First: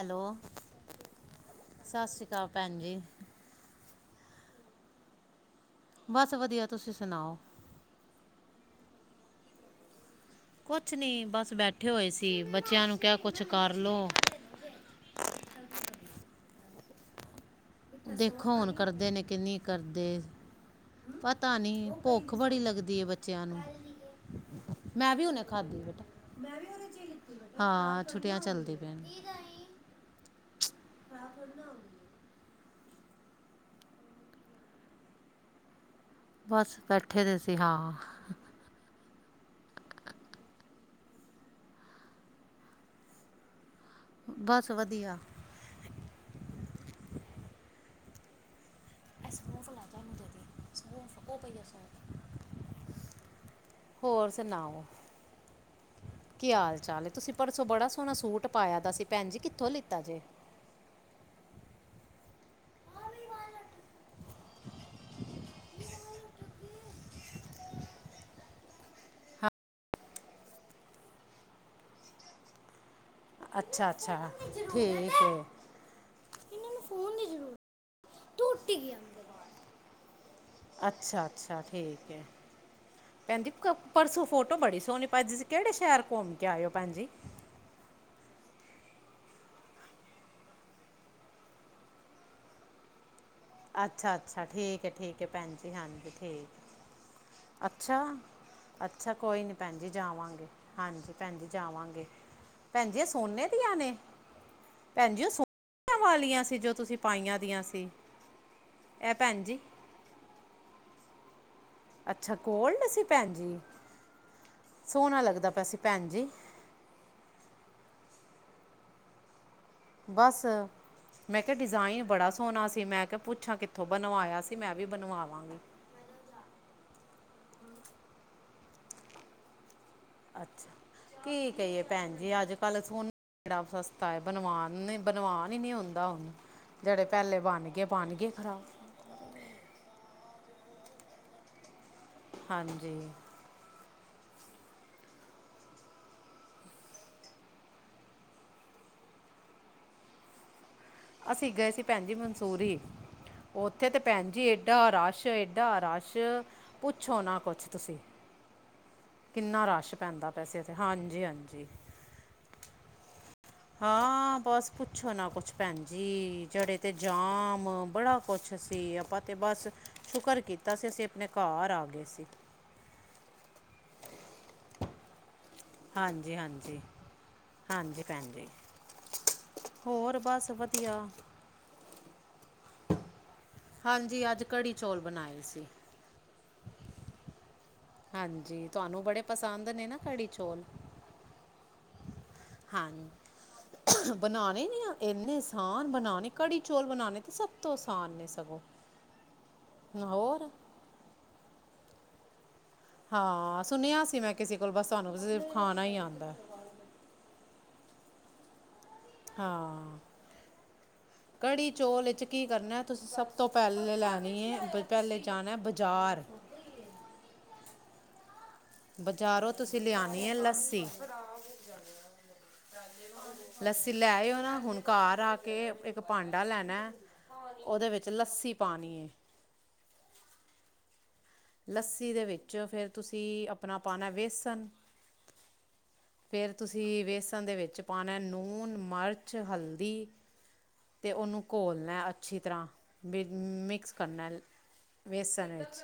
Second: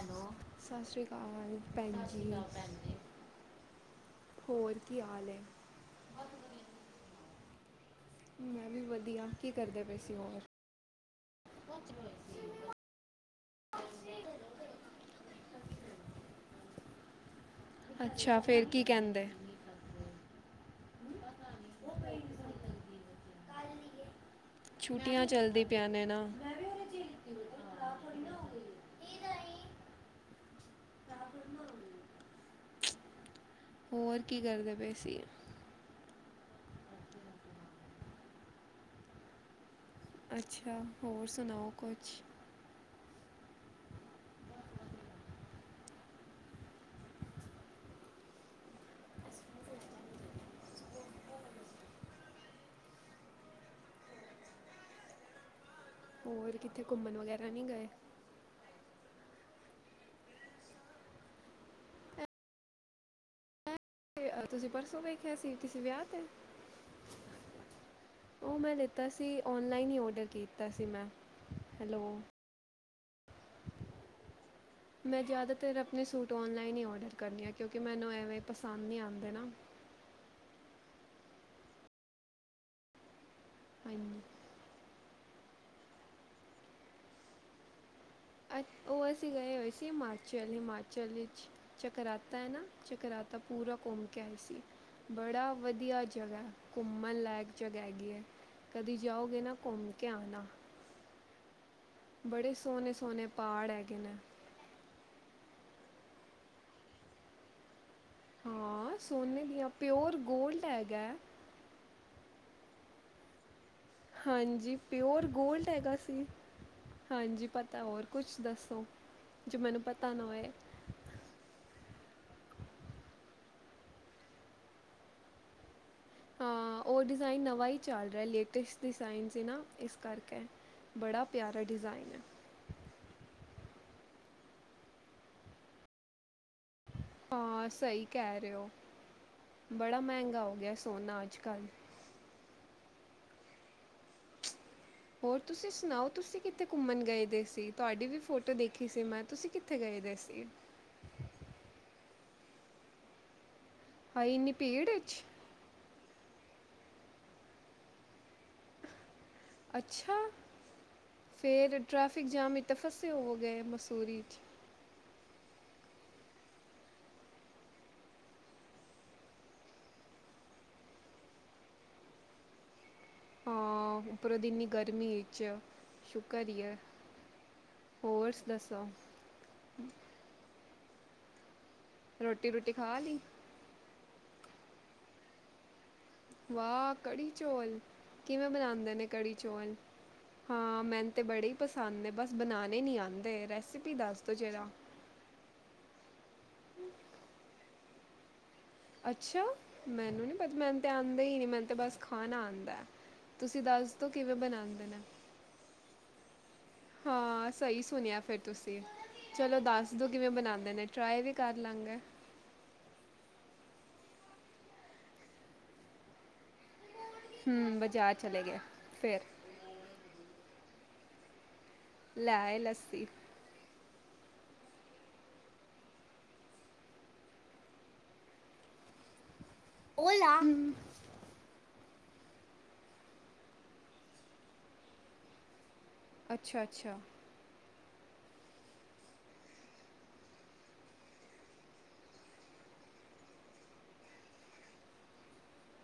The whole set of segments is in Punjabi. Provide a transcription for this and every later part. ਹੈਲੋ ਸਤਿ ਸ੍ਰੀ ਅਕਾਲ ਪੈਣਜੀ, ਸਤਿ ਸ਼੍ਰੀ ਸ੍ਰੀ ਅਕਾਲ ਆਕਾਲ ਭੈਣ ਪੈਣਜੀ- ਜੀ। ਹੋਰ ਕੀ ਹਾਲ ਏ? ਬਸ ਵਧੀਆ ਤੁਸੀਂ ਸੁਣਾਓ। ਮੈਂ ਵੀ ਵਧੀਆ ਕੀ ਕਰਦਾ ਪੇ ਕੁਛ ਨੀ ਬਸ ਬੈਠੇ ਹੋਏ ਸੀ। ਬੱਚਿਆਂ ਨੂੰ ਕਿਹਾ ਕੁਛ ਕਰਲੋ ਅੱਛਾ ਦੇਖੋ ਫਿਰ ਹੁਣ ਕੀ ਕਰਦੇ ਨੇ ਕਹਿੰਦੇ ਕਿੰਨੀ ਕਰਦੇ। [unintelligible] ਤਾਂ ਨਹੀਂ ਭੁੱਖ ਬੜੀ ਲੱਗਦੀ ਹੈ, ਬੱਚਿਆਂ ਨੂੰ ਮੈਂ ਵੀ ਛੁੱਟੀਆਂ ਹੁਨੇ ਚੱਲਦੀ ਖਾਧੀ ਪਿਆ ਬੇਟਾ, ਨੇ ਨਾ ਹਾਂ ਛੁੱਟੀਆਂ ਚੱਲਦੀ ਪੈਣ [unintelligible] ਹੋਰ ਕੀ ਕਰਦੇ ਪਏ ਸੀ? ਬਸ ਬੈਠੇ ਦੇ ਸੀ ਹਾਂ। ਅੱਛਾ ਹੋਰ ਸੁਣਾਓ ਕੁਛ ਬਸ ਵਧੀਆ। ਹੋਰ ਸੁਣਾਓ। ਕੀ ਹੋਰ ਹਾਲ ਕਿੱਥੇ ਚਾਲ ਘੁੰਮਣ ਤੁਸੀਂ ਵਗੈਰਾ ਪਰਸੋਂ ਨਹੀਂ ਗਏ ਬੜਾ ਸੋਹਣਾ ਸੂਟ ਪਾਇਆ ਦਾ ਸੀ। ਪੈਣ ਜੀ ਕਿ ਕਿੱਥੋਂ ਲਿੱਤਾ ਜੇ। ਤੁਸੀਂ ਪਰਸੋਂ ਵੇਖਿਆ ਸੀ ਕਿਸੇ ਵਿਆਹ ਤੇ, ਉਹ ਮੈਂ ਲਿੱਤਾ ਸੀ ਆਨਲਾਈਨ ਹੀ ਔਡਰ ਕੀਤਾ ਸੀ ਮੈੰ, ਹੈਲੋ ਅੱਛਾ-ਅੱਛਾ। ਮੈਂ ਜ਼ਿਆਦਾਤਰ ਆਪਣੇ ਸੂਟ ਆਨਲਾਈਨ ਹੀ ਔਡਰ ਕਰਨੀ ਆ, ਕਿਉਂਕਿ ਮੈਨੂੰ ਐਵੇਂ ਪਸੰਦ ਨਹੀਂ ਆਉਂਦੇ ਨਾ ਅੱਛਾ-ਅੱਛਾ ਠੀਕ ਹੈ। ਕਹਿੰਦੀ ਹਾਂਜੀ ਪਰਸੋਂ ਫੋਟੋ ਬੜੀ ਸੋਹਣੀ ਭਾ ਤੁਸੀ ਕਿਹੜੇ ਸ਼ਹਿਰ ਘੁੰਮ ਕੇ ਆਇਓ ਪੈਣਜੀ। ਅ ਉਹ ਅਸੀਂ ਗਏ ਹੋਏ ਸੀ ਹਿਮਾਚਲ-ਹਿਮਾਚਲ ਵਿੱਚ ਚਕਰਾਤਾ ਹੈ, ਨਾ ਚਕਰਾ ਅੱਛਾ-ਅੱਛਾ। ਠੀਕ ਹੈ-ਠੀਕ ਹੈ, ਬੜਾ ਭੈਣ ਜੀ। ਵਧੀਆ ਹਾਂਜੀ, ਜਗ੍ਹਾ ਠੀਕ। ਹੈ, ਘੁੰਮਣ ਲਾਇਕ ਜਗ੍ਹਾ ਅੱਛਾ? ਹੈਗੀ ਹੈ ਕਦੀ ਅੱਛਾ, ਜਾਓਗੇ ਕੋਈ ਨੀ ਨਾ ਭੈਣ ਜੀ, ਘੁੰਮ ਕੇ ਆਣਾ ਜਾਵਾਂਗੇ। ਹਾਂਜੀ, ਭੈਣ ਜੀ ਜਾਵਾਂਗੇ। ਬੜੇ ਸੋਹਣੇ ਭੈਣਜੀ, ਏਹ ਸੋਹਣੇ ਸੋਨੇ ਦੀ ਪਹਾੜ ਆਣੇ? ਹੈਗੇ ਨੇ ਭੈਣ ਜੀ ਉਹ ਸੋ ਏ ਵਾਲੀਆਂ ਸੀ ਜੋ ਤੁਸੀਂ ਪਾਈਆਂ ਦੀਆਂ ਸੀ? ਹਾਂਆੰ, ਇਹ ਭੈਣ ਸੋਨੇ ਜੀ ਦੀਆਂ। ਪਿਓਰ ਗੋਲਡ ਹੈ। ਗੈ ਅੱਛਾ, ਕੋਲ ਨਹੀਂ ਸੀ, ਭੈਣ ਜੀ? ਹਾਂਜੀ, ਸੋਹਣਾ ਪਿਓਰ ਲੱਗਦਾ ਪਿਆ ਗੋਲਡ ਹੈਗਾ ਭੈਣ ਸੀ। ਜੀ ਹਾਂਜੀ, ਪਤਾ ਹੋਰ ਕੁਛ ਦੱਸੋ? ਜੋ ਮੈਨੂੰ ਪਤਾ ਨਾ ਬਸ ਹੋਏ ਮੈਂ ਕਿਆ ਡਿਜ਼ਾਇਨ ਬੜਾ ਸੋਹਣਾ ਸੀ, ਮੈਂ ਕਿਆ ਪੁੱਛਾਂ ਕਿੱਥੋਂ ਬਣਵਾਇਆ ਸੀ ਮੈਂ ਵੀ ਬਣਵਾਵਾਂਗੀ। ਹਾਂ, ਔ ਡਿਜ਼ਾਇਨ ਨਵਾਂ ਈ ਚੱਲ ਰਿਐ, ਲੇਟਸਟ ਡਿਜ਼ਾਇਨ ਸੀ ਨਾ ਏਸ ਅੱਛਾ, ਕੀ ਕਈਏ ਹੈ ਪੈੰਣਜੀ ਅੱਜ ਕੱਲ ਸੋਣ ਕੇੜਾ ਸਸਤਾ ਏ, ਬਣਵਾਨ ਨੀ ਬਣਵਾਨ ਹੀ ਨੀ ਹੁੰਂਦਾ ਹੁਣ। ਜਿਹੜੇ ਪਹਿਲੇ ਬਣ ਹਾਂ, ਗਏ ਸਹੀ ਬਣ ਗਏ ਕੈ ਰੇ ਔ‌, ਖਰਾਬ ਬੜਾ ਮੈੰਗਾ ਹੋ ਗਿਐ ਸੋਣਾ ਅੱਜ ਕੱਲ੍ਹ। ਜੀ। ਹੋਰ ਤੁਸੀਂ ਸੁਣਾਓ? ਤੁਸੀਂ ਕਿੱਥੇ ਘੁੰਮਣ ਗਏ ਦੇ ਸੀ? ਤੁਹਾਡੀ ਵੀ ਫੋਟੋ ਦੇਖੀ ਸੀ ਮੈਂ, ਤੁਸੀਂ ਕਿੱਥੇ ਗਏ ਦੇ ਸੀ? ਅਸੀਂ ਗਏ ਸੀ ਪੈੰਣਜੀ ਮਨਸੂਰੀ। ਔਥੇ ਤੇ ਹਾਈ ਪੈੰਣਜੀ ਇੰਨੀ ਏਡਾ ਭੀੜ ਵਿੱਚ ਰਾਸ਼ ਏਡਾ ਰਾਸ਼‌। ਯ ਪੁੱਛੋ ਨਾ ਕੋਛ ਤੁਸੀਂ। ਕਿੰਨਾ ਰਸ਼ ਅੱਛਾ! ਪੈਂਦਾ ਪਿਆ ਸੀ ਇੱਥੇ ਹਾਂਜੀ ਹਾਂਜੀ ਫੇਰ ਟ੍ਰੈਫਿਕ ਜਾਮ ਇਚ ਤਾਂ ਫਸੇ ਹੋਵੋ ਹਾਂ, ਬੱਸ ਪੁੱਛੋ ਨਾ ਕੋਛ ਪੈੰਣਜੀ ਜੜੇ ਤੇ ਜਾਮ ਬੜਾ ਕੋਛ ਸੀ, ਅਪਾਂ ਤੇ ਬਸ ਸ਼ੁਕਰ ਕੀਤਾ ਸੀ ਅਸੀਂ ਅਪਣੇ ਘੱਰ ਆ ਗੇ ਸੀ। ਹਾਂ, ਉੱਪਰੋ ਦੀ ਇਨੀ ਗਰਮੀ ਹਾਂਜੀ ਸ਼ੁਕਰ ਹੀ ਹੈ ਹਾਂਜੀ, ਹਾਂਜੀ ਹੋਰ ਪੈੰਣਜੀ। ਦੱਸੋ ਹੋਰ ਬਸ ਵਧ ਕਿਯਾ? ਰੋਟੀ ਰੂਟੀ ਖਾ ਲੀ? ਹਾਂਜੀ ਅੱਜ ਕੜੀ ਚੌਲ ਬਣਾਏ ਸੀ। ਚੋਲ। ਕਿਵੇਂ ਹਾਂਜੀ ਬਣਾਂਦੇ ਤੁਹਾਨੂੰ ਨੇ ਬੜੇ ਕੜੀ ਪਸੰਦ ਚੌਲ? ਨੇ ਨਾ ਕੜੀ ਹਾਂ, ਮੈਨ ਤੇ ਬੜੇ ਈ ਪਸੰ [unintelligible] ਹਾਂਜ, ਦਿਉ ਬਣਾਣੇ ਜਰਾ ਨੀ ਆ ਏਨੇ ਸਾਨ ਬਣਾਣ ਕੜੀ ਚੋਲ ਬਣਾਣੇ ਤੇ ਸਭ ਤੋਂ ਅਸਾਨ ਨੇ ਸਗੋਂ। ਅੱਛਾ ਮੈਨੂੰ ਨੀ ਹੋਰ ਪਤ ਮੈਨੂੰ ਤੇ ਆੰਦੇ ਈ ਨੀ ਮੈਨ ਤੇ ਬਸ ਖਾਣਾ ਆੰਦੈ। ਹਾਂ, ਸੁਣਿਆ ਸੀ ਮੈਂ ਕਿਸੇ ਕੋਲ ਬਸ ਨੇ ਤੁਹਾਨੂੰ ਤ ਸਿਫ ਖਾਣਾ ਈ ਆੰਦੈ। ਹਾਂ ਸਹੀ ਸੁਣਿਐ ਫੇਰ ਤੁਸ ਹਾਂ, ਨੇ ਟਰਾਈ ਵੀ ਕਰ ਕੜੀ ਲਾਂਗੇ ਚੌਲ ਏਚ ਕੀ ਕਰਣੈ ਤੁਸੀਂ ਸਭ ਤੋਂ ਪੈਲੇ ਲੈਣੀ ਏ, ਬਈ ਪੈਲੇ ਜਾਣੈ ਬਜ਼ਾਰ। ਹੂੰ, ਬਜ਼ਾਰ ਚਲੇ ਗੇ। ਬਜ਼ਾਰੋਂ ਤੁਸੀਂ ਲਿਆਣੀ ਏ ਲਸ [unintelligible] ਲੈਏ ਲੱਸੀ। ਤੇ ਲੈਓ ਨਾ ਹੁਣ ਘਰ ਆ ਕੇ ਇੱਕ ਭਾਂਡਾ ਲੈਣਾ ਉਹਦੇ ਵਿੱਚ ਲੱਸੀ ਪਾਣੀ ਹੈ [inaudible] ਲੱਸੀ ਦੇ ਵਿੱਚ ਫਿਰ ਤੁਸੀਂ ਆਪਣਾ ਪਾਉਣਾ ਬੇਸਣ ਫੇਰ ਅੱਛਾ ਅੱਛਾ ਤੁਸੀਂ ਵੇਸਣ ਦੇ ਵਿੱਚ ਪਾਣਾ ਲੂਣ ਮਿਰਚ ਹਲਦੀ ਅਤੇ ਉਹਨੂੰ ਘੋਲਣਾ ਅੱਛੀ ਤਰ੍ਹਾਂ ਮਿਕਸ ਕਰਨਾ ਬੇਸਣ ਵਿੱਚ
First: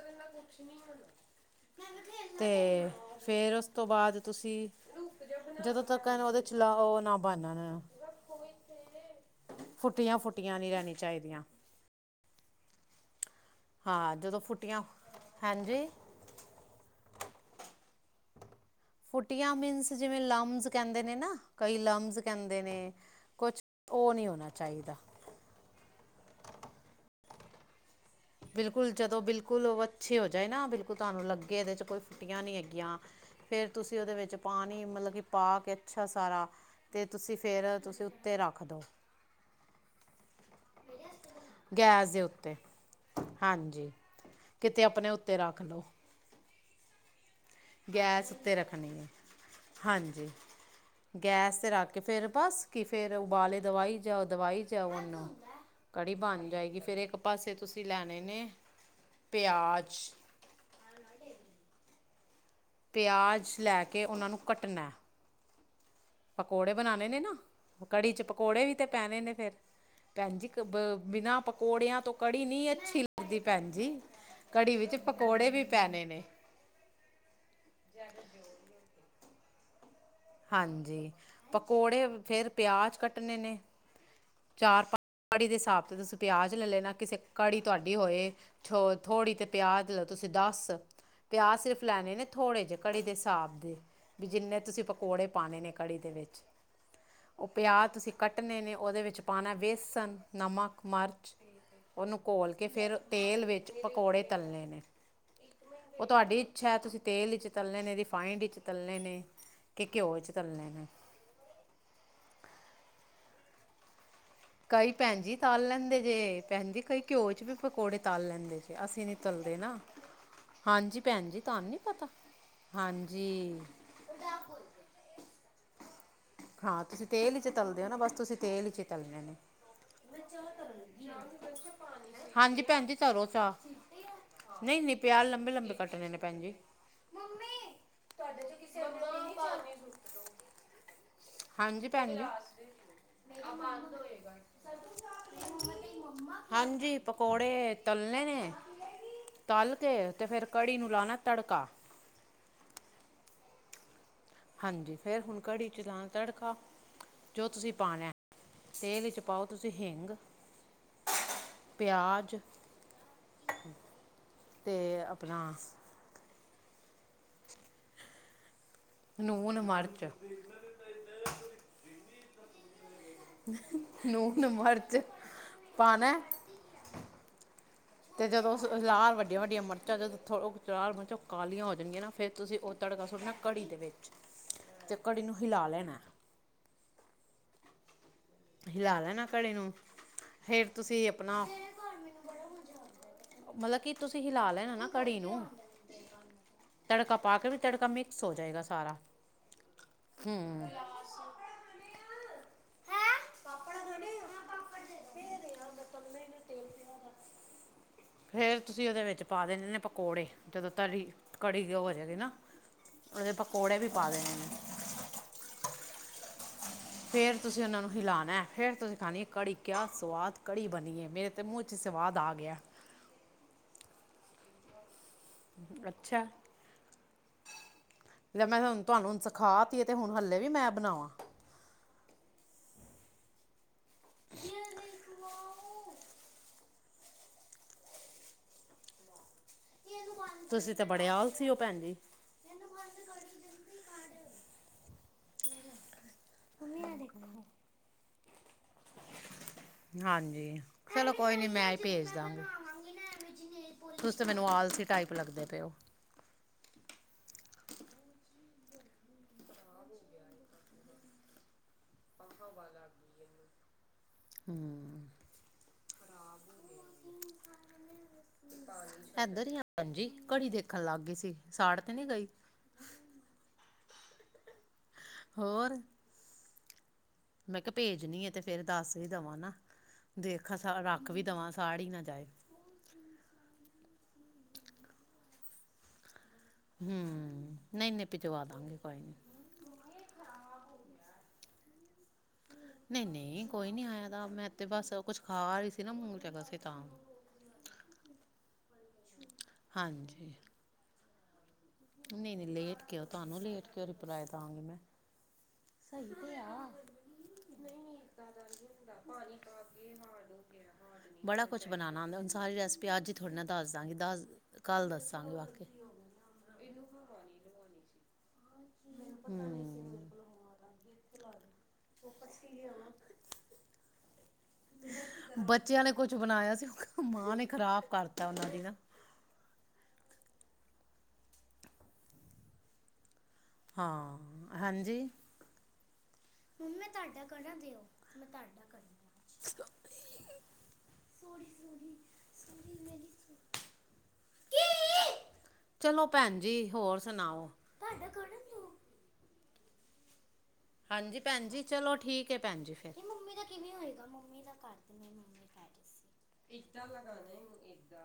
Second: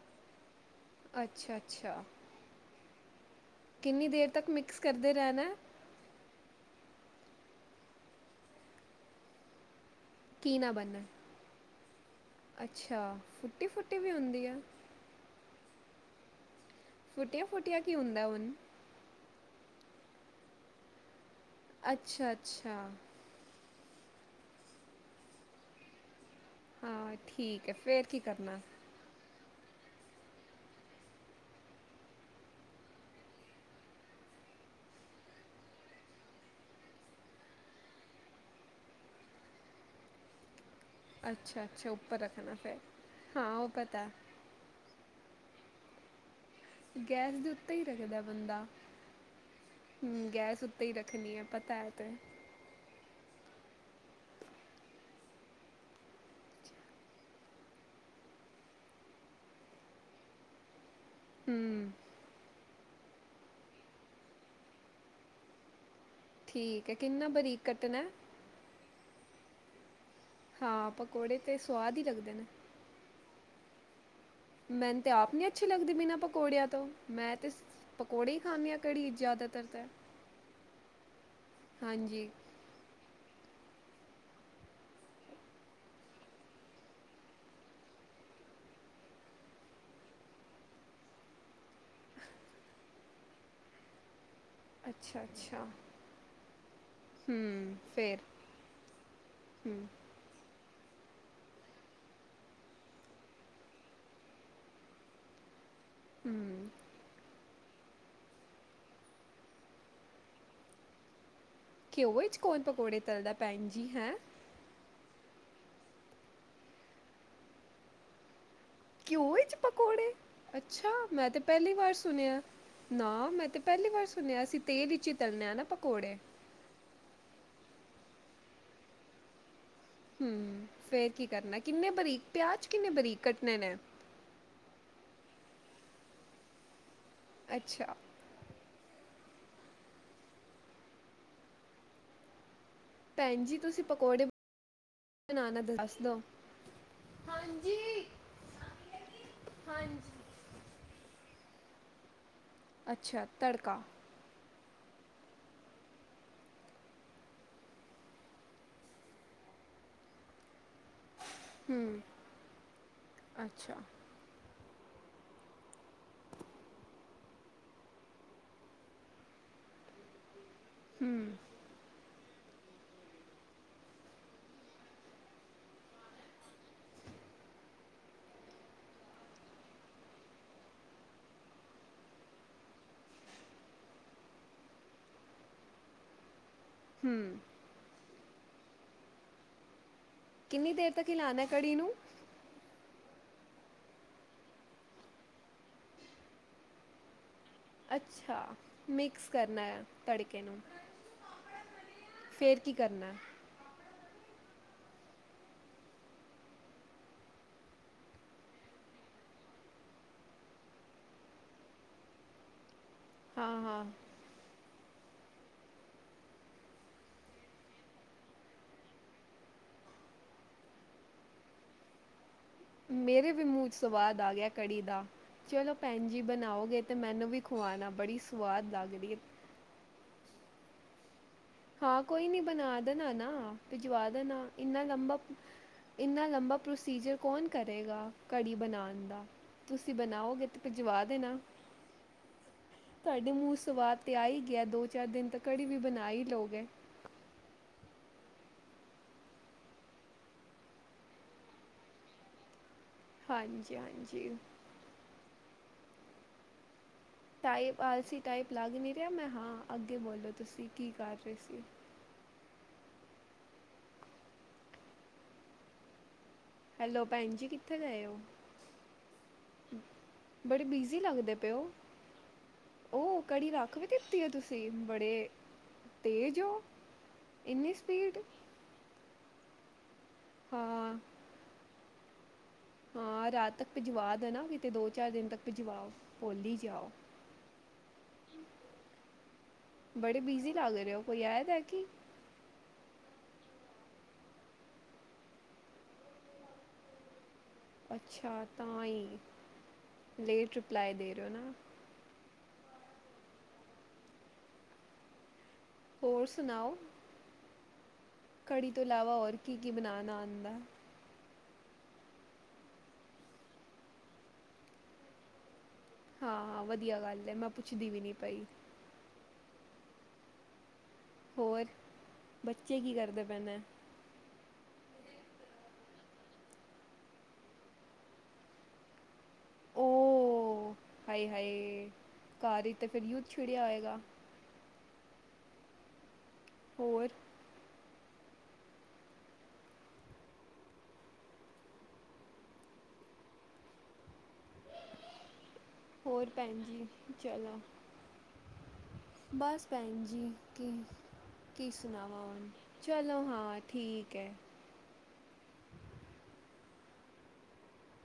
ਅੱਛਾ ਅੱਛਾ ਤੇ ਫੇਰ ਉਸ ਤੋਂ ਕਿੰਨੀ ਬਾਅਦ ਦੇਰ ਤੱਕ ਤੁਸੀਂ ਮਿਕਸ ਕਰਦੇ ਰਹਿਣਾ ਹੈ ਜਦੋਂ ਤਕਣ ਉਦੇ ਚਲਾ ਉਹ ਨਾ ਬਣਨਾ ਨਾ ਫੁੱਟੀਆਂ ਕੀ ਫੁੱਟੀਆਂ ਨਾ ਨੀ ਰਹਿੀਆਂ ਬਣਨਾ ਚਾਹੀਦੀਆਂ ਅੱਛਾ ਫੁੱਟੀ ਫੁੱਟੀ ਵੀ ਹਾਂ ਜਦੋਂ ਹੁੰਦੀ ਆ ਫੁੱਟੀਆਂ ਹਾਂਜੀ ਫੁੱਟੀਆਂ-ਫੁੱਟਿਆ ਕੀ ਹੁੰਦਾ ਹੁਣ ਫੁਟੀਆਂ ਮੀਨਸ ਜਿਵੇਂ ਲਮਜ਼ ਕਹਿੰਦੇ ਨੇ ਨਾ ਕਈ ਲਮਸ ਅੱਛਾ ਕਹਿੰਦੇ ਅੱਛਾ ਨੇ ਕੁਛ ਉਹ ਨਹੀਂ ਹੋਣਾ ਚਾਹੀਦਾ ਹਾਂ ਠੀਕ ਹੈ ਫੇਰ ਕੀ ਕਰਨਾ ਬਿਲਕੁਲ ਜਦੋਂ ਬਿਲਕੁਲ ਬਿਲਕੁਲ ਉਹ ਅੱਛੇ ਹੋ ਜਾਏ ਨਾ ਬਿਲਕੁਲ ਤੁਹਾਨੂੰ ਲੱਗੇ ਇਹਦੇ ਚ ਕੋਈ ਫੁੱਟੀਆਂ ਨੀ ਹੈਗੀਆਂ ਫੇਰ ਤੁਸੀਂ ਉਹਦੇ ਵਿੱਚ ਪਾਣੀ ਮਤਲਬ ਕਿ ਪਾ ਕੇ ਅੱਛਾ ਸਾਰਾ ਤੇ ਤੁਸੀਂ ਫੇਰ ਤੁਸੀਂ ਉੱਤੇ ਰੱਖ ਦੋ ਅੱਛਾ ਅੱਛਾ ਗੈਸ ਉੱਪਰ ਦੇ ਰੱਖਣਾ ਉੱਤੇ ਫਿਰ ਹਾਂ ਉਹ ਹਾਂਜੀ ਪਤਾ ਕਿਤੇ ਆਪਣੇ ਉੱਤੇ ਰੱਖ ਲੋ ਗੈਸ ਦੇ ਉੱਤੇ ਹੀ ਰੱਖਦਾ ਗੈਸ ਉੱਤੇ ਬੰਦਾ ਰੱਖਣੀ ਹੈ ਹਾਂਜੀ ਹੂੰ ਗੈਸ ਉੱਤੇ ਹੀ ਰੱਖਣੀ ਹੈ ਗੈਸ ਤੇ ਪਤਾ ਹੈ ਰੱਖ ਕੇ ਫੇਿਰ ਬਸ ਕੀ ਫੇਿਰ ਉਬਾਲੇ ਦਵਾਈ ਜਾ ਦਵਾਈ ਜਾ ਕੜੀ ਬਣ ਜਾਏਗੀ ਫਿਰ ਇੱਕ ਪਾਸੇ ਤੁਸੀਂ ਲੈਣੇ ਨੇ ਪਿਆਜ਼ ਹਮ ਪਿਆਜ਼ ਲੈ ਕੇ ਉਹਨਾਂ ਨੂੰ ਕੱਟਣਾ ਪਕੌੜੇ ਠੀਕ ਹੈ ਬਣਾਉਣੇ ਨੇ ਕਿੰਨਾ ਨਾ ਬਰੀਕ ਕੱਟਣਾ ਹੈ? ਕੜੀ ਚ ਪਕੌੜੇ ਵੀ ਤੇ ਪੈਣੇ ਨੇ ਫੇਿਰ ਭੈਣ ਜੀ ਕ ਬ ਹਾਂ ਪਕੌੜੇ ਬਿਨਾਂ ਤੇ ਸਵਾਦ ਪਕੌੜਿਆਂ ਹੀ ਤੋਂ ਲੱਗਦੇ ਕੜੀ ਨੇ ਨਹੀਂੀ ਅੱਛੀ ਲੱਗਦੀ ਭੈਣ ਜੀ ਕੜੀ ਵਿੱਚ ਮੈਨੂੰ ਤੇ ਆਪ ਨੀ ਪਕੌੜੇ ਵੀ ਅੱਛੀ ਲੱਗਦੀ ਪੈਣੇ ਬਿਨਾਂ ਨੇ ਪਕੌੜਿਆਂ ਤੋਂ ਮੈਂ ਤੇ ਪਕੌੜੇ ਹੀ ਖਾਂਦੀ ਹਾਂ ਘੜੀ ਜ਼ਿਆਦਾ ਉਤਰਰ ਤਾਂ ਹਾਂਜੀ ਪਕੌੜੇ ਹਾਂਜੀ ਫੇਰ ਪਿਆਜ ਕੱਟਣੇ ਨੇ ਚਾਰ ਪੰਜ ਘੜੀ ਦੇ ਹਿਸਾਬ ਤੇ ਤੁਸੀਂ ਪਿਆਜ ਲੈ ਲੈਣਾ ਕਿਸੇ ਘੜੀ ਤੁਹਾਡੀ ਹੋਏ ੋ ਥੋੜ੍ਹੀ ਤੇ ਪਿਆਜ ਲ ਤੁਸੀਂ ਦੱਸ ਪਿਆਜ਼ ਸਿਰਫ ਲੈਣੇ ਨੇ ਥੋੜੇ ਜਿਹੇ ਘੜੀ ਦੇ ਹਿਸਾਬ ਦੇ ਵੀ ਜਿੰਨੇ ਤੁਸੀਂ ਅੱਛਾ ਪਕੌੜੇ ਪਾਉਣੇ ਅੱਛਾ ਨੇ ਕੜੀ ਦੇ ਵਿੱਚ ਉਹ ਹੂੰ, ਪਿਆਜ਼ ਤੁਸੀਂ ਫੇਰ ਕੱਟਣੇ ਨੇ ਉਹਦੇ ਵਿੱਚ ਪਾਉਣਾ ਹੂੰ, ਬੇਸਣ ਨਮਕ ਮਿਰਚ ਉਹਨੂੰ ਘੋਲ ਕੇ ਫਿਰ ਤੇਲ ਵਿੱਚ ਪਕੌੜੇ ਤਲਣੇ ਨੇ- ਉਹ ਤੁਹਾਡੀ ਹੂੰ, ਇੱਛਾ ਹੈ ਤੁਸੀਂ ਤੇਲ ਵਿਚ ਤਲਣੇ ਨੇ ਰਿਫਾਈੰਡ ਵਿੱਚ ਤੱਲਣੇ ਨੇ। ਕੀ ਘਿਓ 'ਚ ਤੱਲਣੇ ਨੇ ਘਿਓ ਚ ਕੌਣ ਪਕੌੜੇ ਤਲਦਾ ਭੈਣ ਜੀ ਹੈਂ। ਬਾਈ ਭੈਣ ਜੀ ਤਾਲ ਲੈਂਦਾ ਦੇ ਦੇ, ਕਈ ਭੈਣਜੀ ਕਈ ਘਿਓ'ਚ ਪਕੌੜੇ ਤਾਲ ਲੈਂਦੇ ਨੇ। ਘਿਓ ਵਿਚ ਪਕੌੜੇ ਅੱਛਾ ਹਾਂਜੀ ਮੈਂ ਭੈਣ ਤੇ ਜੀ ਤੁਹਾਨੂੰ ਪਹਿਲੀ ਨੀ ਵਾਰ ਪਤਾ ਸੁਣਿਆ ਨਾ ਹਾਂਜੀ ਮੈਂ ਤੇ ਪਹਿਲੀ ਵਾਰ ਸੁਣਿਆ ਅਸੀਂ ਤੇਲ ਵਿਚ ਹੀ ਤਲਨੇ ਆ ਨਾ ਪਕੌੜੇ। ਹਾਂ ਤੁਸੀਂ ਤੇਲ ਚ ਤਲਦੇ ਹੋ ਨਾ ਬਸ ਤੁਸੀਂ ਤੇਲ ਚ ਹੀ ਤਲਣੇ ਨੇ। ਹੂੰ ਫੇਰ ਕੀ ਕਰਨਾ ਕਿੰਨੇ ਬਰੀਕ ਹਾਂਜੀ ਪਿਆਜ ਭੈਣ ਕਿੰਨੇ ਜੀ ਬਰੀਕ ਕੱਟਣੇ ਨੇ ਪਿਆਰ ਲੰਬੇ- ਲੰਬੇ ਕੱਟਣੇ ਨੇ ਭੈਣ ਜੀ। ਤੁਸੀ ਵੀ ਇਸ ਗੱਲ ਨੂੰ ਸਹੀ ਢੰਗ ਨਾਲ ਹੀ ਜੇਕਰ ਤੁਹਾਡੇ ਵਰਗੇ ਹਨ। ਅੱਛਾ। [unintelligible] ਹਾਂਜੀ ਭੈਣ ਜੀ। ਭੈਣ ਜੀ ਤੁਸੀਂ ਪਕੌੜੇ ਬਣਾਣਾ ਦੱਸ ਦੋ। ਹਾਂਜੀ ਪਕੌੜੇ ਤਲਣੇ ਨੇ ਤਲ ਕੇ ਤੇ ਫੇਰ ਕੜੀ ਨੂੰ ਲਾਣਾ ਤੜਕਾ ਅੱਛਾ ਤੜਕਾ ਹਾਂਜੀ ਫੇਰ ਹੁਣ ਕੜੀ ਚ ਲਾਣਾ ਤੜਕਾ ਜੋ ਤੁਸੀਂ ਪਾਣਾ ਤੇਲ ਵਿੱਚ ਪਾਓ ਤੁਸੀਂ ਹਿੰਗ ਹੂੰ, ਪਿਆਜ਼ ਅੱਛਾ, ਤੇ ਆਪਣਾ ਆਪ ਨੂਣ, ਮਰਚ ਮਸਾਲਾ ਲਾ ਕੇ ਮੈਨੂੰ ਵੀ ਦਿਓ। ਹੂੰ। ਲੂਣ ਮਿਰਚ ਪਾਣਾ ਐ। ਅਤੇ, ਜਦੋਂ ਹਾਲ ਵੱਡੀਆਂ-ਵੱਡੀਆਂ ਮਿਰਚਾਂ ਜਦੋਂ ਥੋ'ਚ ਮਿਰਚਾਂ ਕਾਲੀਆਂ ਹੋ ਜਾਣਗੀਆਂ ਨਾ, ਫਿਰ ਤੁਸੀਂ ਉਹ ਤੜਕਾ ਸੁੱਟਣਾ ਕੜੀ ਦੇ ਵਿੱਚ ਅਤੇ, ਕੜੀ ਨੂੰ ਹਿਲਾ ਲੈਣਾ। ਹੂੰ ਹਿਲਾ ਲੈਣਾ ਕੜੀ ਨੂੰ ਫਿਰ ਕਿੰਨੀ ਦੇਰ ਤੱਕ ਤੁਸੀਂ ਆਪਣਾ ਹੀਲਾਉਨਾ ਕੜੀ ਨੂੰ? ਮਤਲਬ ਕੀ ਤੁਸੀਂ ਹਿਲਾ ਲੈਣਾ ਨਾ ਕੜੀ ਨੂੰ ਤੜਕਾ ਪਾ ਕੇ ਵੀ ਤੜਕਾ ਮਿਕਸ ਹੋ ਅੱਛਾ ਜਾਏਗਾ ਸਾਰਾ ਮਿਕਸ ਕਰਨਾ ਆ ਤੜਕੇ ਨੂੰ ਹੂੰ ਫਿਰ ਕੀ ਕਰਨਾ ਐ। ਫੇਰ ਤੁਸੀਂ ਉਹਦੇ ਵਿੱਚ ਪਾ ਦੇਿੰਣੇ ਨੇ ਪਕੌੜੇ ਜਦੋਂ ਤਰੀ ਕੜੀ ਹੋ ਜਾਏਗੀ ਨਾ। ਉਹਦੇ ਹਾਂ ਪਕੌੜੇ ਹਾਂ ਵੀ ਪਾ ਦੇ ਨੇ ਫੇਰ ਤੁਸੀਂ ਉਹਨਾਂ ਨੂੰ ਹਿਲਾਉਣਾ ਫੇਰ ਤੁਸੀਂ ਖਾਣੀ ਹੈ ਕੜੀ ਕਿਆ ਸਵਾਦ ਕੜੀ ਬਣੀਏ ਮੇਰੇ ਤੇ ਮੂੰਹ ਚ ਸਵਾਦ ਆ ਗਿਆ। ਮੇਰੇ ਵੀ ਮੂੰਹ ਚ ਸਵਾਦ ਆ ਗਿਆ ਕੜੀ ਦਾ ਚਲੋ ਭੈਣ ਜੀ ਅੱਛਾ ਬਣਾਓਗੇ ਤੇ ਮੈਨੂੰ ਵੀ ਖਵਾਣਾ ਬੜੀ ਸਵਾਦ ਲੱਗ ਰਹੀ ਹੈ। ਹਾਲੇ ਵੀ ਮੈਂ ਬਣਾਵਾਂ ਕਢੀ ਤੇ ਚਾਵਲ। ਹਾਂ, ਕੋਈ ਨੀ ਬਣਾ ਦੇਣਾ ਨਾ ਭਿਜਵਾ ਦੇਣਾ, ਇੰਨਾ ਲੰਬਾ ਇਨਾ ਲੰਬਾ ਪ੍ਰੋਸੀਜਰ ਕੌਣ ਕਰੇਗਾ ਘੜੀ ਬਣਾਉਣ ਦਾ ਤੁਸੀਂ ਬਣਾਓਗੇ ਤੇ ਤੁਸੀਂ ਭਜਵਾ ਬੜੇ ਦੇਣਾ ਆਲਸੀ ਹੋ ਭੈਣ ਜੀ ਤੁਹਾਡੇ ਮੂੰਹ ਸਵਾਦ ਤੇ ਆਈ ਦੋ ਚਾਰ ਦਿਨ ਤਾਂ ਕੜੀ ਵੀ ਬਣਾਈ [inaudible] ਹਾਂਜੀ ਚਲੋ ਕੋਈ ਨੀ ਮੈਂ ਭੇਜ ਦਾਂਗੀ‌। ਹਾਂਜੀ ਤੁਸੀ ਤੇ ਹਾਂਜੀ ਮੈਨੂੰ ਆਲਸੀ ਟਾਈਪ ਲੱਗਦੇ ਪਏ ਹੋ ਟਾਈਪ ਆਲਸੀ ਟਾਈਪ ਲੱਗ ਨਹੀਂ ਰਿਹਾ ਮੈਂ ਹਾਂ ਅੱਗੇ ਬੋਲੋ ਤੁਸੀਂ ਕੀ ਕਰ ਰਹੇ ਸੀ [inaudible] [inaudible] ਹੈਲੋ ਭੈਣ ਜੀ ਕਿੱਥੇ ਗਏ ਹੋ ਏਧਰ ਹੀ ਆ ਜੀ ਕੜੀ ਬੜੇ ਦੇਖਣ ਲੱਗ ਬਿਜ਼ੀ ਗਈ ਸੀ ਲੱਗਦੇ ਪਏ ਹੋ ਸਾੜ ਤੇ ਨੀ ਗਈ ਕੀਤੀ ਹੈ ਤੁਸੀਂ ਬੜੇ ਹੋਰ ਤੇਜ਼ ਹੋ ਮੈਂ ਕਿਹਾ ਇੰਨੀ ਸਪੀਡ ਭੇਜਣੀ ਆ ਤੇ ਫੇਰ ਦੱਸ ਵੀ ਦੇਵਾਂ ਨਾ ਦੇਖ ਹਾਂ ਰੱਖ ਵੀ ਦਵਾਂ ਸਾੜੀ ਨਾ ਚਾਇ [inaudible] ਹਾਂ ਰਾਤ ਤੱਕ ਭਿਜਵਾ ਦੇਣਾ ਕਿਤੇ ਦੋ ਚਾਰ ਦਿਨ ਤੱਕ ਭਿਜਵਾਓ ਖੋਲੀ ਜਾਓ ਹੂੰ ਨਹੀਂ ਨਹੀਂ ਭਿਜਵਾ ਦਾਂਗੇ ਕੋਈ ਨਹੀਂ ਬੜੇ ਬਿਜ਼ੀ ਲਾ ਰਹੇ ਹੋ ਕੋਈ ਆਏ [inaudible] ਨਹੀਂ ਨਹੀਂ ਕੋਈ ਨੀ ਆਇਆ ਤ ਮੈਂ ਤੇ ਬਸ ਕੁਛ ਖਾ ਰਹੀ ਸੀ ਨਾ ਮੂ ਚ ਹੈਗਾ ਸੀ ਤਾਂ ਅੱਛਾ ਤਾਂ ਹੀ ਹਾਂਜੀ ਲੇਟ ਰਿਪਲਾਈ ਦੇ [inaudible] ਨਹੀਂ ਨਹੀਂ ਲੇਟ ਕਿਉਂ ਤੁਹਾਨੂੰ ਲੇਟ ਕਿਉ ਰਿਪਲਾਏ ਦਵਗੇ ਮੈਂ ਸਹੀ ਹੋਰ ਤੇ ਆ ਸੁਣਾਓ ਕੜੀ ਤੋਂ ਇਲਾਵਾ ਹੋਰ ਕੀ ਕੀ ਬਣਾਣਾ ਆਉਂਦਾ ਬੜਾ ਕੁਛ ਬਣਾਉਣਾ ਹੁੰਦਾ ਹੁਣ ਸਾਰੀ ਰੈਸਿਪੀ ਅੱਜ ਹੀ ਤੁਹਾੜਡੇ ਨਾਲ ਦੱਸ ਦਾਂਗੇ ਦੱਸ ਕੱਲ ਦੱਸਾਂਗੇ ਵਾਕਿ ਹਾਂ ਹਾਂ ਵਧੀਆ ਗੱਲ ਹੈ ਮੈਂ ਪੁੱਛਦੀ ਵੀ ਨੀ ਪਈ ਹਮ। ਹੋਰ ਬੱਚੇ ਕੀ ਕਰਦੇ ਪਏ ਨੇ ਬੱਚਿਆਂ ਨੇ ਕੁਛ ਬਣਾਇਆ ਸੀ ਮਾਂ ਨੇ ਖ਼ਰਾਬ ਕਰਤਾ ਉਹਨਾਂ ਦੀ ਨਾ ਓਹਹਾਏ ਹਾਏ ਕਾਰ ਹੀ ਤੇ ਫਿਰ ਛਿੜਿਆ ਹੋਏਗਾ ਹਾਂ ਹਾਂਜੀ, ਮੰਮਾ ਹੋਰ ਤੁਹਾਡਾ ਕੜਾ ਦਿਓ [inaudible] ਚਲੋ ਭੈਣ ਜੀ ਹੋਰ ਸੁਣਾਓ ਭੈਣਜੀ ਹਾਂਜੀ ਭੈਣ ਜੀ ਚਲੋ ਠੀਕ ਆ ਭੇਣ ਜੀ ਫੇਰ ਚਲੋ ਹਾਂ ਠੀਕ ਹੈ ਏਦਾਂ ਲਗਾਉਣਾ ਏਦਾਂ